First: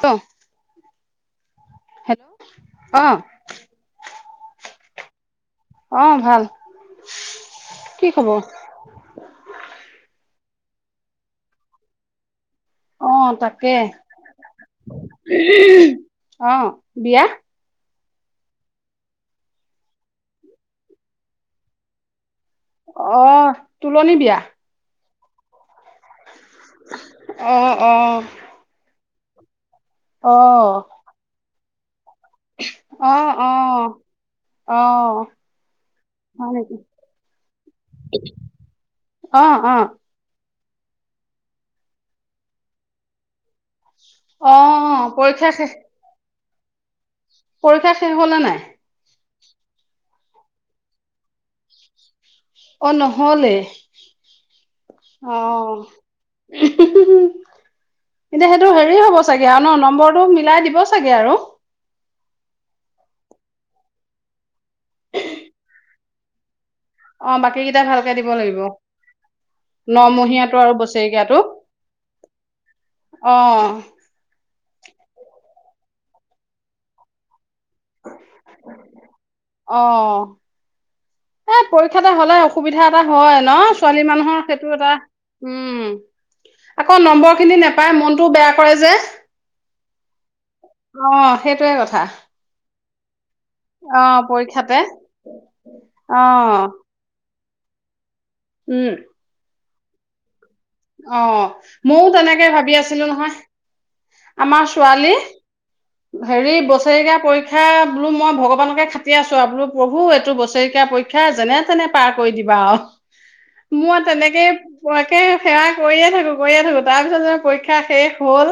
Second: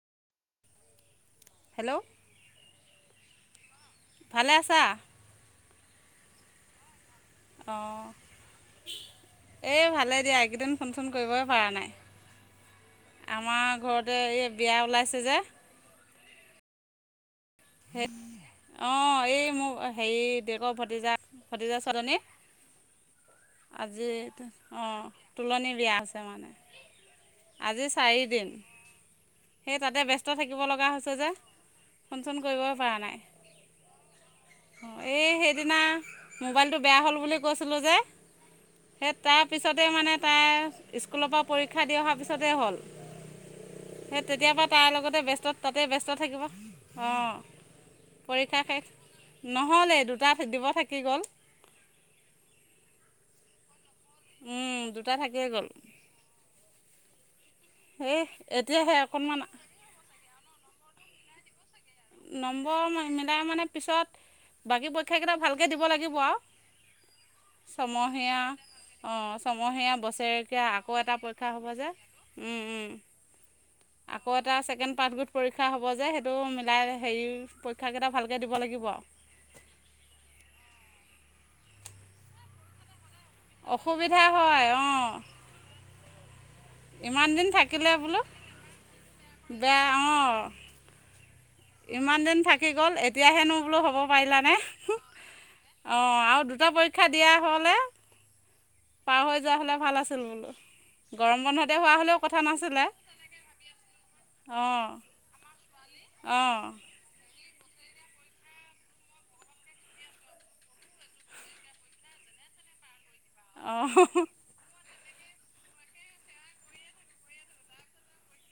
ক, হেল্ল'! অ, ভালে আছা? অ' ভাল। কি অ' খবৰ এ ভালে দিয়া। এইকেইদিন ফোন চোন কৰিবই পৰা নাই। আহ, আমাৰ তাকে ঘৰতে এই বিয়া ওলাইছে যে আহ বিয়া সেই অ' এই মোৰ হেৰি [unintelligible] ভতিজা ভতিজা ছোৱালীজনী। অ' আজি তুলনি বিয়া। অঁ তোলনি বিয়া আছে মানে। আহ, আজি আহ। চাৰিদিন সেই তাতে ব্যস্ত থাকিব লগা হৈছে যে। ফোন চোন কৰিবই পৰা নাই অ' অ' অ এই সেইদিনা হয় নেকি মোবাইলটো বেয়া হ'ল বুলি কৈছিলোঁ যে। সেই অ অ তাৰপিছতে মানে তাই। স্কুলৰ পৰা পৰীক্ষা দি অহাৰ পিছতেই হ'ল। সেই অ তেতিয়া পা তাৰ লগতে পৰীক্ষা ব্যস্ত শেষ তাতে ব ব্যস্ত থাকিব। অঁ পৰীক্ষা শেষ হল নে নাই। নহ'লে দুটা দিব থাকি গ'ল। অ' নহ'লে উম, দুটা অ' থাকিয়ে গ'ল সেই এতিয়া সেইটো এতিয়াহে হেৰি হ'ব অকণমান চাগে আৰু ন নম্বৰটো মিলাই দিব চাগে আৰু। নম্বৰ মিলাই মানে পিছত বাকী পৰীক্ষাকেইটা ভালকৈ দিব লাগিব আৰু। অ বাকী কেইটা ভালকে দিব লাগিব। অ' ছমহীয়া নমহীয়াটো বছেৰেকীয়া আৰু আকৌ এটা বছেৰেকীয়াটো পৰীক্ষা হব যে। উম- অ উম আকৌ এটা। এটা ছেকেণ্ড পাৰ্ট গোট পৰীক্ষা হ'ব যে সেইটো মিলাই হেৰি পৰীক্ষেইটা ভালকৈ দিব লাগিব আও। অ এ পৰীক্ষাতে হ'লে অসুবিধা এটা। হয় ন' ছোৱালী অসুবিধা মানুহৰ হয় সেইটো এটা অঁ উম। আকৌ ইমান নম্বৰ দিন খিনি থাকিলে নেপায় বোলো মনটোও বেয়া কৰে যে বেয়া অঁ অ' সেইটোয়ে কথা ইমান দিন থাকি গ'ল এতিয়াহেনো বোলো হ'ব অ পাৰিলানে। পৰীক্ষাতে অ অ' আৰু দুটা পৰীক্ষা দিয়া হ'লে উম পাৰ হৈ যোৱা হ'লে ভাল আছিল বোলো। গৰম অ' বন্ধতে হোৱা ময়ো হ'লেও কথা তেনেকে ভাবি নাছিলে আছিলো নহয়। আমাৰ অঁ ছোৱালী হেৰি অঁ বছৰেকীয়া পৰীক্ষা। পৰীক্ষা বোলো মই ভগৱানকে খাতি আছো আৰু বোলো প্ৰভু এইটো বছৰেকীয়া পৰীক্ষা যেনে তেনে পাৰ কৰি দিবা আও। অঁ মোৰ তেনেকেই পাকে সেৱা কৰিয়ে থাকো কৰিয়ে থাকো তাৰপিছত যে পৰীক্ষা শেষ হ'ল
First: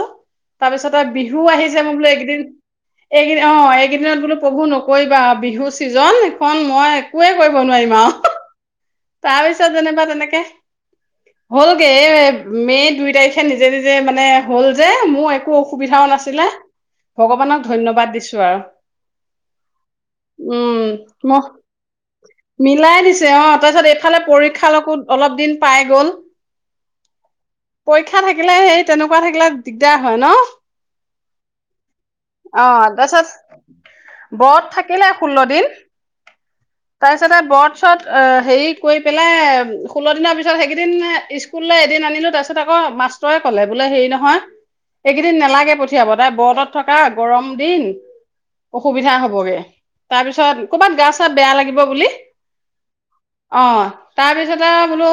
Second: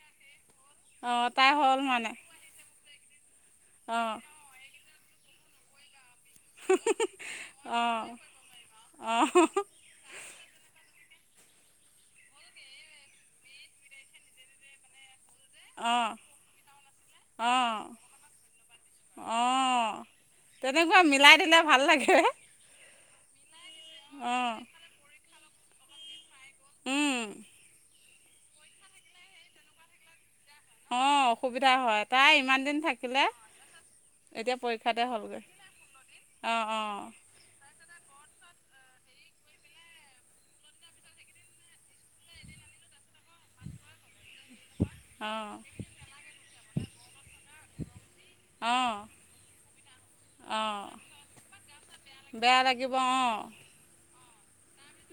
তাৰপিছত আও অঁ বিহু তাই হ'ল আহিছে মই মানে বোলো এককেইদিন এইদ অ অঁ এইকেইদিনত বোলো প্ৰভু নকৰিবা আও বিহু ছিজন খন মই একোৱে কৰিব নোৱাৰিম অঁ আও, অঁ তাৰপিছত যেনেবা তেনেকে হ'লগে এই মে দুই তাৰিখে নিজে নিজে মানে হ'ল যে মোৰ একো অসুবিধাও অঁ নাছিলে ভগৱানক অঁ ধন্যবাদ দিছো আৰু। অঁ উম তেনেকুৱা ম মিলাই দিলে ভাল লাগে মিলাই দিছে অ তাৰপিছত এইফালে অঁ পৰীক্ষালকো অলপ দিন পাই গ'ল। উম। পৰীক্ষা থাকিলে সেই তেনেকুৱা থাকিলে দিগদাৰ হয় ন? অ অসুবিধা হয় তাই ইমান অ দিন থাকিলে তাৰপিছত ব্ৰত থাকিলে ষোল্ল দিন অ অ তাৰপিছতে বৰত তাৰপাছত হেৰি কৰি পেলাই ষোল্ল দিনৰ পিছত সেইকদিন স্কুললৈ এদিন আনিলোঁ তাৰপিছত আকৌ মাষ্টৰে ক'লে বোলে হেৰি নহয় এইকেইদিন অঁ নেলাগে পঠিয়াব তাই বদত থকা গৰম দিন অঁ অসুবিধা হবগে তাৰ পিছত অঁ কৰ'বাত গা চা বেয়া লাগিব অ বেয়া লাগিব অঁ তাৰপিছত বোলো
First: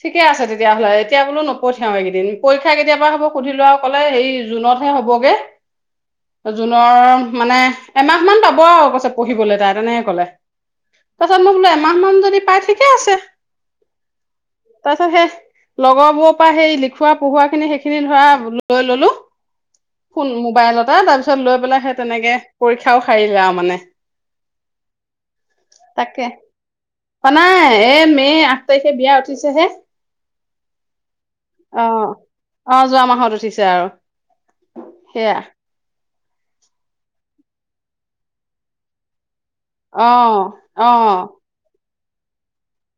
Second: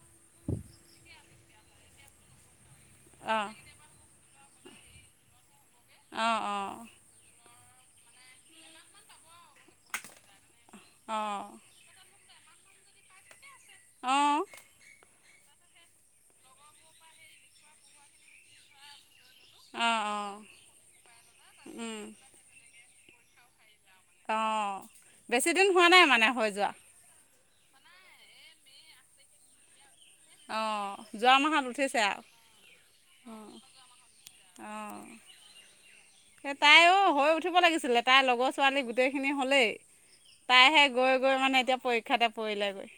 ঠিকে আছে তেতিয়াহ'লে এতিয়া বোলো নপঠিয়াও এইকেইদিন পা কেতিয়াবা হ'ব অঁ সুধিলো আৰু ক'লে সেই জুনত হে হ'বগে অঁ জুনৰ অঁ মানে এমাহ মমান পাব আৰু কৈছে পঢ়িবলে তাই তেনেকে কলে তাৰপাছত অঁ মই বোলো এমাহ মান যদি পাই ঠিকে আছে অঁ তচ সে লগৰবোৰৰ পৰা সেই লিখোৱা পোহোৱা খিনি সেইখিনি ধৰা লৈ ললো অঁ ফোন অঁ মোবাইলত তাৰ পিছত লৈ পেলাই সেই তেনেকে পৰীক্ষাও সাৰিলে আৰু মানে অ বেছিদিন হোৱা নাই মানে হৈ যোৱা হোৱা নাই এ মে আঠ তাৰিখে বিয়া উঠিছেহে অঁ যোৱা মাহত উঠিছে আহ আৰু আহ যোৱা মাহত উঠিছে আৰু আহঁ সেয়া এ তাইও হৈ উঠিব লাগিছিলে তাইৰ লগৰ ছোৱালী গোটেই খিনি হলেই অ তাইহে অ গৈ গৈ মানে এতিয়া পৰীক্ষাতে পৰিলেগৈ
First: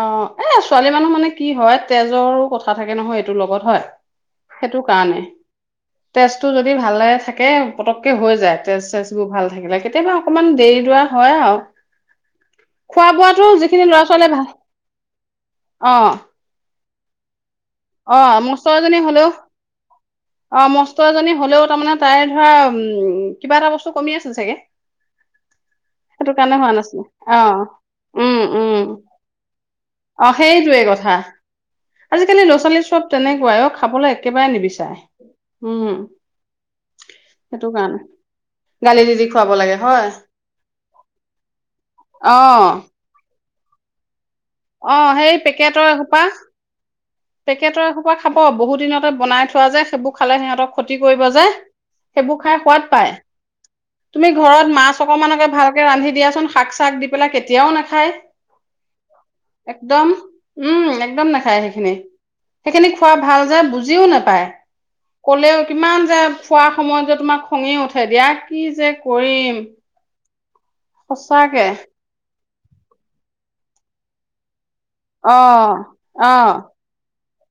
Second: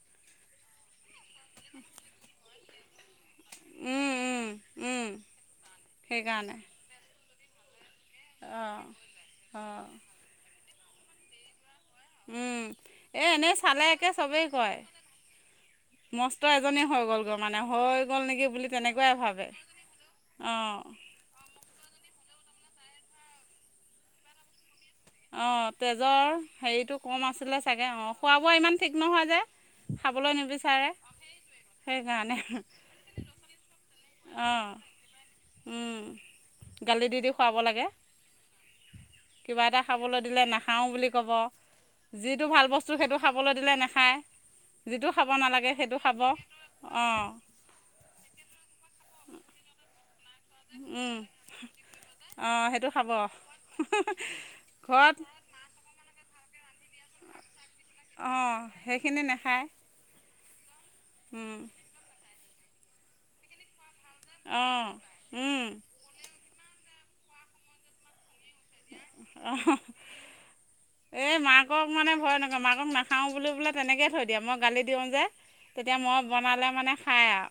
অ এ ছোৱালী মানুহ মানে কি হয় তেজৰো কথা থাকে নহয় সেই কাৰ সেইকাৰণে য ভাল থাকে পতককে হৈ যায় অঁ তেজ চজ বোৰ ভাল থাকিলে অঁ কেতিয়াবা অকণমান দেৰি দৰা হয় আৰু উম খোৱা এ বোৱাতো এনেই যিখিনি চালে ল'ৰা ছোৱালীয়ে ভাল চবেই কয় অ মস্ত এজনী হৈ গ'লগৈ মানে হৈ অ গ'ল নেকি মস্ত বুলি এজনী তেনেকুৱাই হলেও ভাবে অ অঁ মস্ত এজনী হলেও তাৰমানে তাই ধৰা উম কিবা এটা বস্তু কমি আছে চাগে অ তেজৰ সেইটো কাৰণে হোৱা হেৰিতটো নাছিলে কম অ আছিলে চাগে অ খোৱা উম বোৱা ইমান উম ঠিক নহয় অ খাবলৈ সেইটোৱে নিবিচাৰে কথা সেইকাৰণে আজিকালি ল' ছোৱালী চব তেনেকুৱাই অ খাবলৈ একেবাৰে অঁ নিবিচাৰে উম গালি দি দি খুৱাব সেইটো লাগে কাৰণে গালি দি দি খুৱাব কিবা লাগে এটা হয় খাবলৈ দিলে নাখাওঁ বুলি ক'ব অ যিটো ভাল বস্তু সেইটো খাবলৈ দিলে নাখায় অ যিটো খাব সেই নালাগে পেকেটৰ সেইটো খাব এসোপা অঁ পেকেটৰ এসোপা খাব বহুত দনৰত সিহতে বনাই থোৱা য সেইবোৰ খালে সিহঁতক ক্ষতি কৰিব যায় সেইবোৰ খাই অঁ সোৱাদ সেইটো খাব পায় তুমি ঘৰত মাছ অকমানকে ভালকে ৰান্ধি দিয়াচোন শাক চাক দি পেলাই কেতিয়াও নাখ অ সেইখিনি নাই একদম উম একদম নাখায় সেইখিনি সেইখিনি খোৱা ভাল যে বুজি যিও নাপায় কলেও কিমান যে খোৱা সময়ত যে তোমাক খঙি উঠে দিয়াক কি যে কৰিম এ সঁচাকে মাকক মানে ভয় নকয় মাকক নাখাও বুলি বোলে তেনেকে থৈ দিয়া মই গালি দিওঁ যে অ তেতিয়া মই অ বনালে মানে খাই আৰু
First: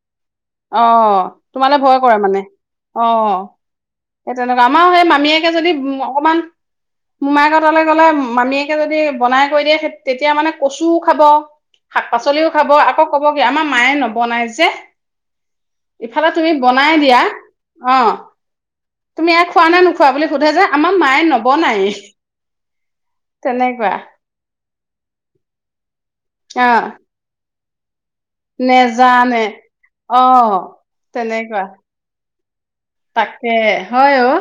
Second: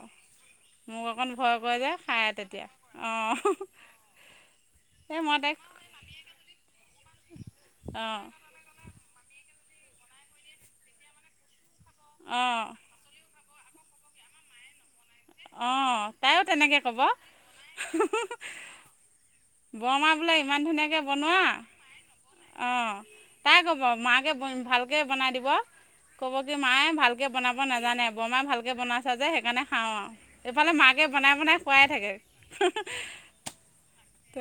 অ মোক অকণ ভয় কৰে যে খায় তেতিয়া অ সেই তেনেকুৱা আমাৰ সেই মামীয়েকে যদি অকমান মোমাই কটলে গ'লে অঁ মামীয়েকে য বনাই কৰি দিয়ে তেতিয়া মানে কচুও খাব শাক পাচলিও অঁ খাব আকৌ ক'ব আমাৰ মায়ে নবনাই যে আহ ইফালে তাইও তুমি তেনেকে বনাই কব দিয়া অ তুমি ই খোৱা না নোখোৱা বৰমা বুলি বোলে সোধে যে আমাৰ মায়ে নবনায়ে অ তাই কব তেনেকুৱা মাকে ভাল [unintelligible] বনাই দিব ক'ব কি অ মায়ে ভালকে বনাব নাজানে। বৰমা ভালকৈ বনাইছা যে নেজানে সেইকাৰণে খাওঁ অ আৰু এইফালে মাকে বনাই, বনাই তেনেকুৱা খোৱাই থাকে। তাকে হয় অ'।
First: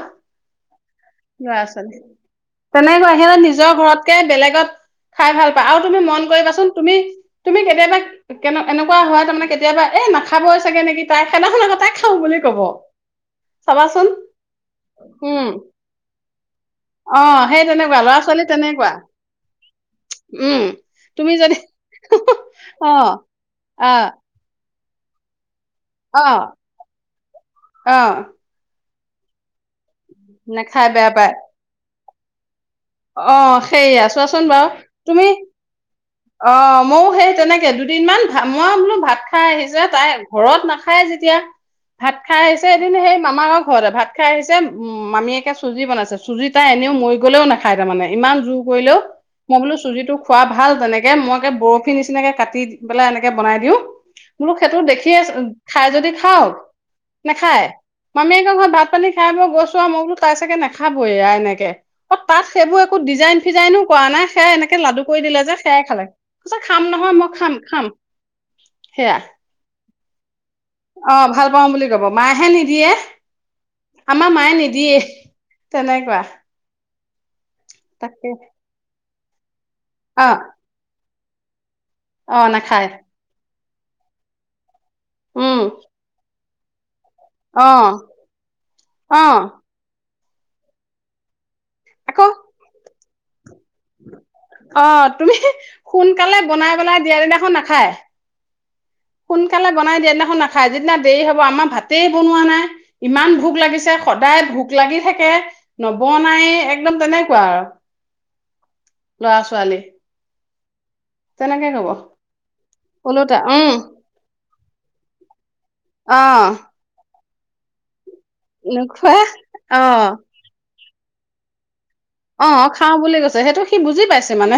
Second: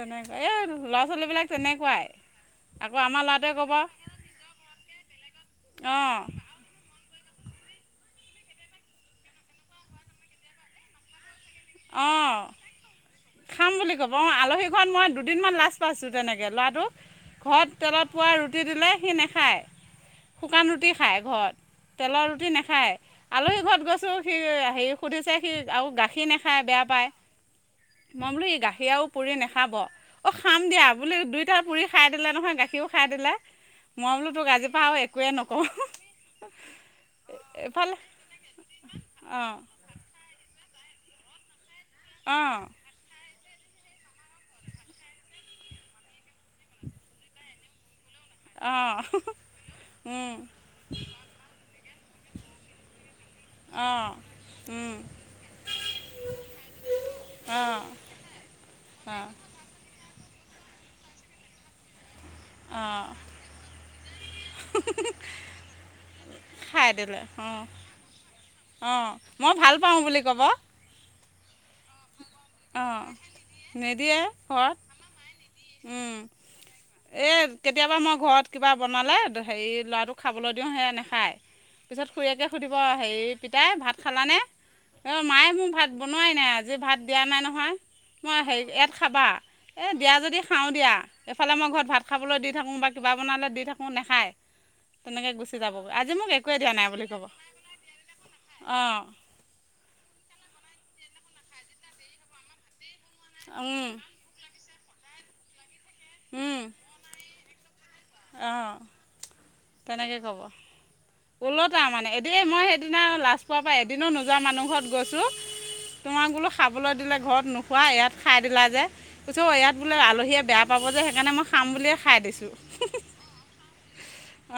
পাচলিবিলাক তেনেকুৱাই। আকৌ তেনেকৈ আমাৰ সি ল'ৰাটোৱে ক'ব নিজৰ ঘৰতকে বেলেগত খাই ভাল পায় আৰু তুমি অঁ মন কৰিবাচোন তুমি তুমি কেতিয়াবা কেনে এনেকুৱা হোৱা তাৰ মানে কেতিয়াবা এই নাখাবই চাগে নেকি তাই। সেইদিনাখন আকৌ তাই খাওঁ বুলি অ' কব খাম বুলি চাবাচোন ক'ব অ' আলহী ঘৰত মই উম দুদিনমান লাজ পাইছো। তেনেকৈ ল'ৰাটোক অ সেই ঘৰত তেনেকুৱা তেলত ল'ৰা পোৱা ছোৱালী ৰুটি দিলে তেনেকুৱা সি নাখায়। উম শুকান ৰুটি খায় তুমি ঘৰত যদি তেলৰ ৰুটি অ নাখায়, আলহী ঘৰত অ গৈছো সেই হেৰি সুধিছে সি আৰু অ গাখীৰ নাখায় বেয়া পায়, অ মই বোলো সি গাখীৰো আৰু পুৰি নাখাব অ' খাম দিয়া নাখাই বেয়া বুলি পায় দুইটা পুৰি খাই দিলে নহয়, গাখীৰো খাই দিলে, অ', সেইয়া মই বোলো চোৱাচোন তোক বাৰু আজিৰপা আৰু তুমি একোৱে নকও। অ' ময়ো সেই তেনেকে দুদিনমান মই বোলো ভাত খাই অঁ আহিছে তাই ঘৰ ঘৰত নাখায় যেতিয়া ভাত খাই আহিছে এদিন সেই মামা ঘৰতে ভাত খাই আহিছে, মামীয়েকে চুজি বনাইছে চুজি তাই এনেও মৰি গ'লেও নাখায় তাৰ মানে ইমান জোৰ অঁ কৰিলেও মই বোলো চুজিটো খোৱা ভাল তেনেকে মই একে বৰ নিচিনাকে কাটি পেলে এনেকে বনাই দিও অঁ বোলো সেইটো অঁ দেখিয়ে আছিলো খাই যদি খাওক নাখায় অঁ মামীয়েকৰে ঘৰত ভাত, পানী অঁ খাই বৈ গৈছো আৰু মই বোলো তাই চাগে নাখাব এয়া এনেকে অ' তাত সেইবোৰ একো অঁ ডিজাইন ফিজাইনো কৰা নাই, সেয়া এনেকে লাডু কৰি দিলে যে সেয়াই খালে, কৈছে খাম খাই নহয়, দিলে মই অঁ খাম-খাম সেয়া। পাও বুলি ক'ব। অ' ভাল পাওঁ বুলি ক'ব। মাহে নিদিয়ে, অঁ নিদিয়ে আমাৰ মায়ে ঘৰত নিদিয়ে তেনেকুৱা এ কেতিয়াবা মই তাকে ঘৰত কিবা বনালে হেৰি ল'ৰাটোক অ খাবলৈ দিও সেয়া নেখায়। পিছত অ খুৰীয়েকে সুধিব নাখায় হেৰি পিতাই ভাত খালানে, অ' মায়ে উম মোৰ ভাত বনোৱাই নাই। আজি ভাত দিয়া নাই অ নহয়, মই হেৰি ইয়াত অ খাবা এই দিয়া যদি খাও দিয়া, এইফালে মই ঘৰত ভাত আকৌ খাবলৈ দি থাকো বা কিবা বনালে দি থাকো। অ' তুমি যাবগৈ আজি মোক সোনকালে একোৱে বনাই দিয়া নাই পেলাই বুলি দিয়াৰ ক'ব দিনাখন নাখায়। সোনকালে বনাই দিয়া দিনাখন নাখায়, যিদিনা দেৰি হ'ব আমাৰ ভাতেই বনোৱা নাই ইমান ভোক লাগিছে, অঁ সদায় ভোক লাগি থাকে, নবনায়েই একদম তেনেকুৱা আৰু অহ ল'ৰা ছোৱালী তেনেকে ক'ব তেনেকে ওলতা কব মানে এদিন মই সেইদিনা ওলোটা লাজ পোৱা উম পৰা এদিনো নোযোৱা মানুহ ঘৰত গৈছো। অ তোমাৰ বোলো খাবলৈ দিলে ঘৰত নোখোৱা ইয়াত খাই দিলা যে, নোখোৱা কৈছে ইয়াত অ বোলে আলহীয়ে বেয়া পাব যে, সেইকাৰণে মই খাম বুলিয়ে খাই অ দিছো। খাওঁ বুলি কৈছে সেইটো সি বুজি পাইছে মানে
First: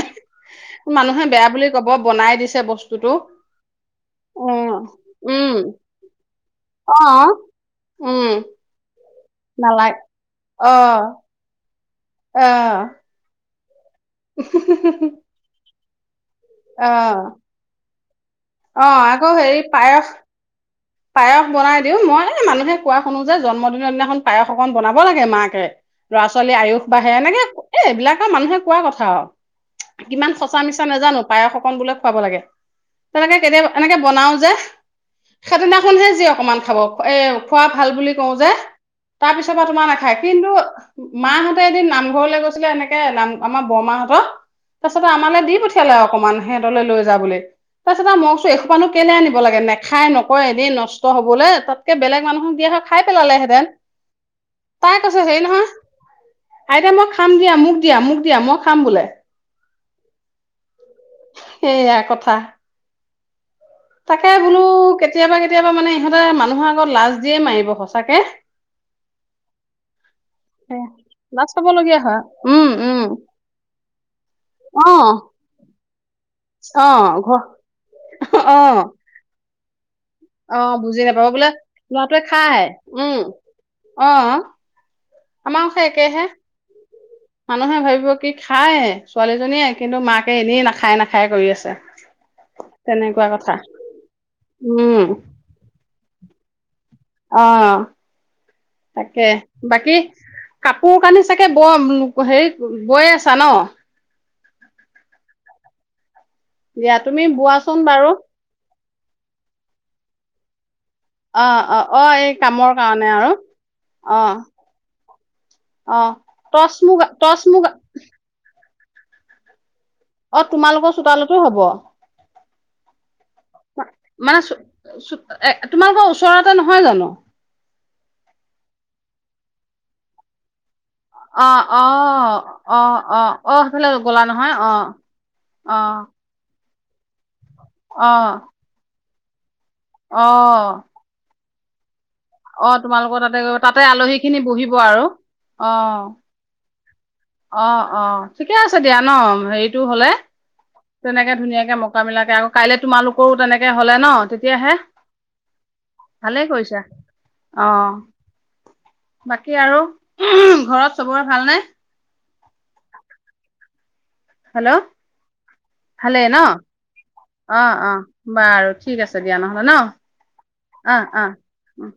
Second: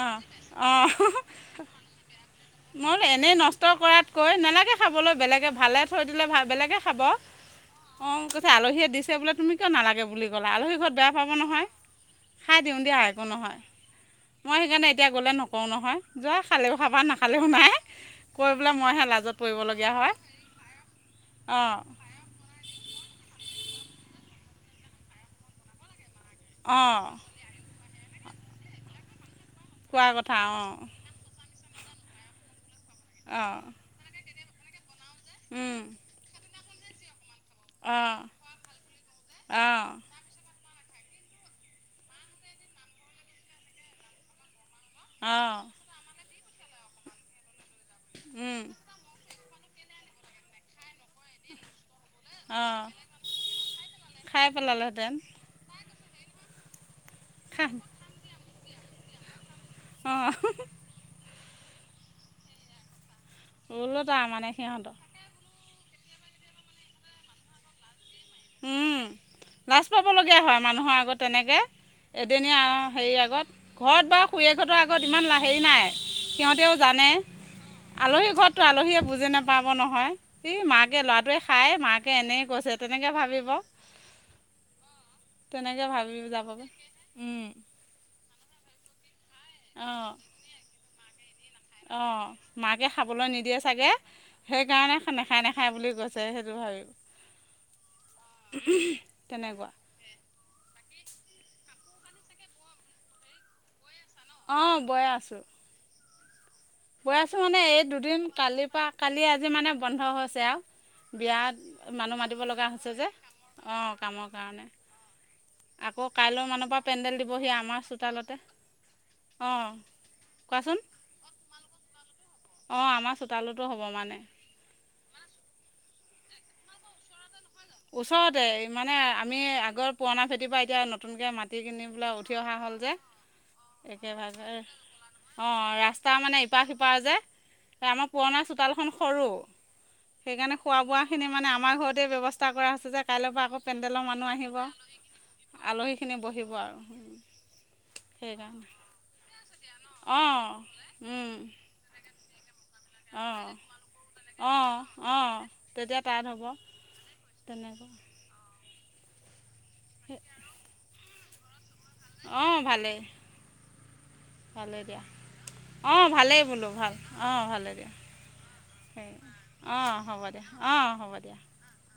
অঁ মানুহে বেয়া বুলি ক'ব বনাই দিছে মই বোলো বস্তুটো এনেই নষ্ট কৰাতকৈ অ নালাগে খাবলৈ, বেলেগে উম ভালে থৈ দিলে বেলেগে অ খাব। অ' উম কৈছে আলহীয়ে দিছে বোলে তুমি কিয় নালাগে বুলি ক'লা আলহী ঘৰত বেয়া পাব নহয়। অহ। অ' হয় মই সেইকাৰণে এতিয়া গ'লে নকৰো নহয়, যোৱা খালেও অ খাবা, নাখালেও নাই। কৰিবলে অ মইহে আকৌ লাজত হেৰি পৰিবলগীয়া পায়স হয়। পায়স বনাই অঁ দিও মই এই মানুহে কোৱা শুনো যে জন্ম জন্মদিনৰ দিনাখন পায়স অকন বনাব লাগে মাকে, ল'ৰা-ছোৱালী আয়ুস অঁ বাঢ়ে, এনেকে এই এইবিলাক এই মানুহে কোৱা কথা আৰু কোৱা কিমান কথা সঁচা-মিছা নাজানো, পায়স অকন বোলে খুৱাব লাগে। তেনেকে অঁ কেতিয়াবা এনেকে বনাও যে সেই অঁ দিনাখনহে যি অকণমান খাব এই খোৱা ভাল বুলি অঁ কও যে, তাৰ পিছৰ পৰা তোমাৰ অঁ নাখায় কিন্তু মাহঁতে এদিন নামঘৰলে গৈছিলে এনেকে নাম আমাৰ বৰমাহঁতৰ তাৰপিছত আমালে দি অঁ পঠিয়ালে অকমান, সিহঁতলৈ লৈ যা বুলি তাৰপিছত মই কৈছো এখোপানো কেলে আনি লাগে নেখায় নকয় এদিন নষ্ট হবলে তাত তিয়া বেলেগ মানুহক দিয়া অঁ হয় খায় পেলালেহেঁতেন, খাই তাই পেলালেহেঁতেন কৈছে হেৰি নহয় আইতা মই খাম দিয়া মোক দিয়া মোক দিয়া মই খাম বোলে। আহ। সেইয়া কথা। ওলত আৰু তাকে মানে বোলো সিহঁতৰ কেতিয়াবা কেতিয়াবা মানে ইহঁতে মানুহৰ আগত লাজ দিয়ে মাৰিব সচাকে। উম। লগীয়া হয় এ মানুহৰ আগত লাজ তেনেকে, পাবলগীয়া হয় এদিনীয়া উম আও হেৰি উম আগত ঘৰত বাও খুৰীয়েক হঁতৰ অ আগত ইমান লা হেৰি নাই সিহঁতেও অ জানে, ঘ আলহীৰ ঘৰতো অ আলহীয়ে বুজে নে পাব নহয়, ই অ মাকে বুজি নাপাব ল'ৰাটোৱে বোলে খায় মাকে ল'ৰাটোৱে এনেই খায় কৈছে তেনেকে উম ভাবিব। অ আমাৰো তেনেকৈ হেই ভাবি একেহে। যাবগৈ মানুহে ভাবিব কি খায় ছোৱালীজনীয়ে কিন্তু অঁ মাকে এনেই নাখায় নাখায়ে কৰি আছে। অঁ মাকে তেনেকুৱা খাবলৈ কথা নিদিয়ে চাগে উম সেইকাৰণে নাখায় নেখায় বুলি কৈছে, আ সেইটো ভাল, অঁ তাকে তেনেকুৱা বাকী? কাপোৰ কানি চাগে ব হেৰি বয়ে আছা ন? অঁ বয়ে আছোঁ। দিয়া বৈ তুমি আছো মানে বোৱাচোন এই বাৰু দুদিন কালিৰ পৰা কালি আজি মানে বন্ধ হৈছে আৰু। অ বিয়াত অ অ মানুহ এই মাতিব লগা কামৰ হৈছে কাৰণে যে আৰু অঁ অ কামৰ কাৰণে। অ আকৌ কাইলৈ মানৰ টচ পৰা মুগা পেণ্ডেল টচ দিবহি মুগা আমাৰ চোতালতে অঁ, অ কোৱাচোন তোমালোকৰ চোতালতো হব? অঁ আমাৰ চোতালতো হ'ব মানে এ তোমালোকৰ ওচৰতে নহয় জানো? ওচৰতে মানে আমি আগৰ পুৰণা খেতিৰ পৰা এতিয়া, নতুনকৈ মাটি অঁ কিনি অ পেলাই উঠি অহা হ'ল অ যে অঁ সেইফালে গ'লা একেভাগে নহয় অঁ, অঁ ৰাস্তা মানে ইপাৰ সিপা যে আমাৰ অ', পুৰণা চোতালখন সৰু- সেইকাৰণে খোৱা অ', বোৱা খিনি মানে আমাৰ ঘৰতে ব্যৱস্থা চেষ্টা কৰা অ', হৈছে যে তোমালোকৰ কাইলৈৰ তাতে পৰা গৈ আকৌ তাতে পেণ্ডেলৰ আলহী মানুহ খিনি আহিব বহিব আৰু। অ', আলহীখিনি বহিব আৰু অ অ ঠিকে সেইকাৰণে আছে দিয়া ন হেৰিটো হলে, অঁ তেনেকে ধুনীয়াকে মকা মিলাকে আৰু কাইলে তোমালোকৰো অঁ তেনেকে হলে ন, তেতিয়াহে, অঁ অঁ তেতিয়া টান হ'ব ভালেই কৰিছা তেনেকুৱা, অ', বাকী আৰু ঘৰত চবৰে ভাল নে? অঁ ভালেই হেল্ল' ভালেই। অঁ ভালেই বোলো ভাল ন অঁ ভালে দিয়া অঁ বাৰু ঠিক আছে দিয়া নহ'লে ন? অ হ'ব দিয়া। উম।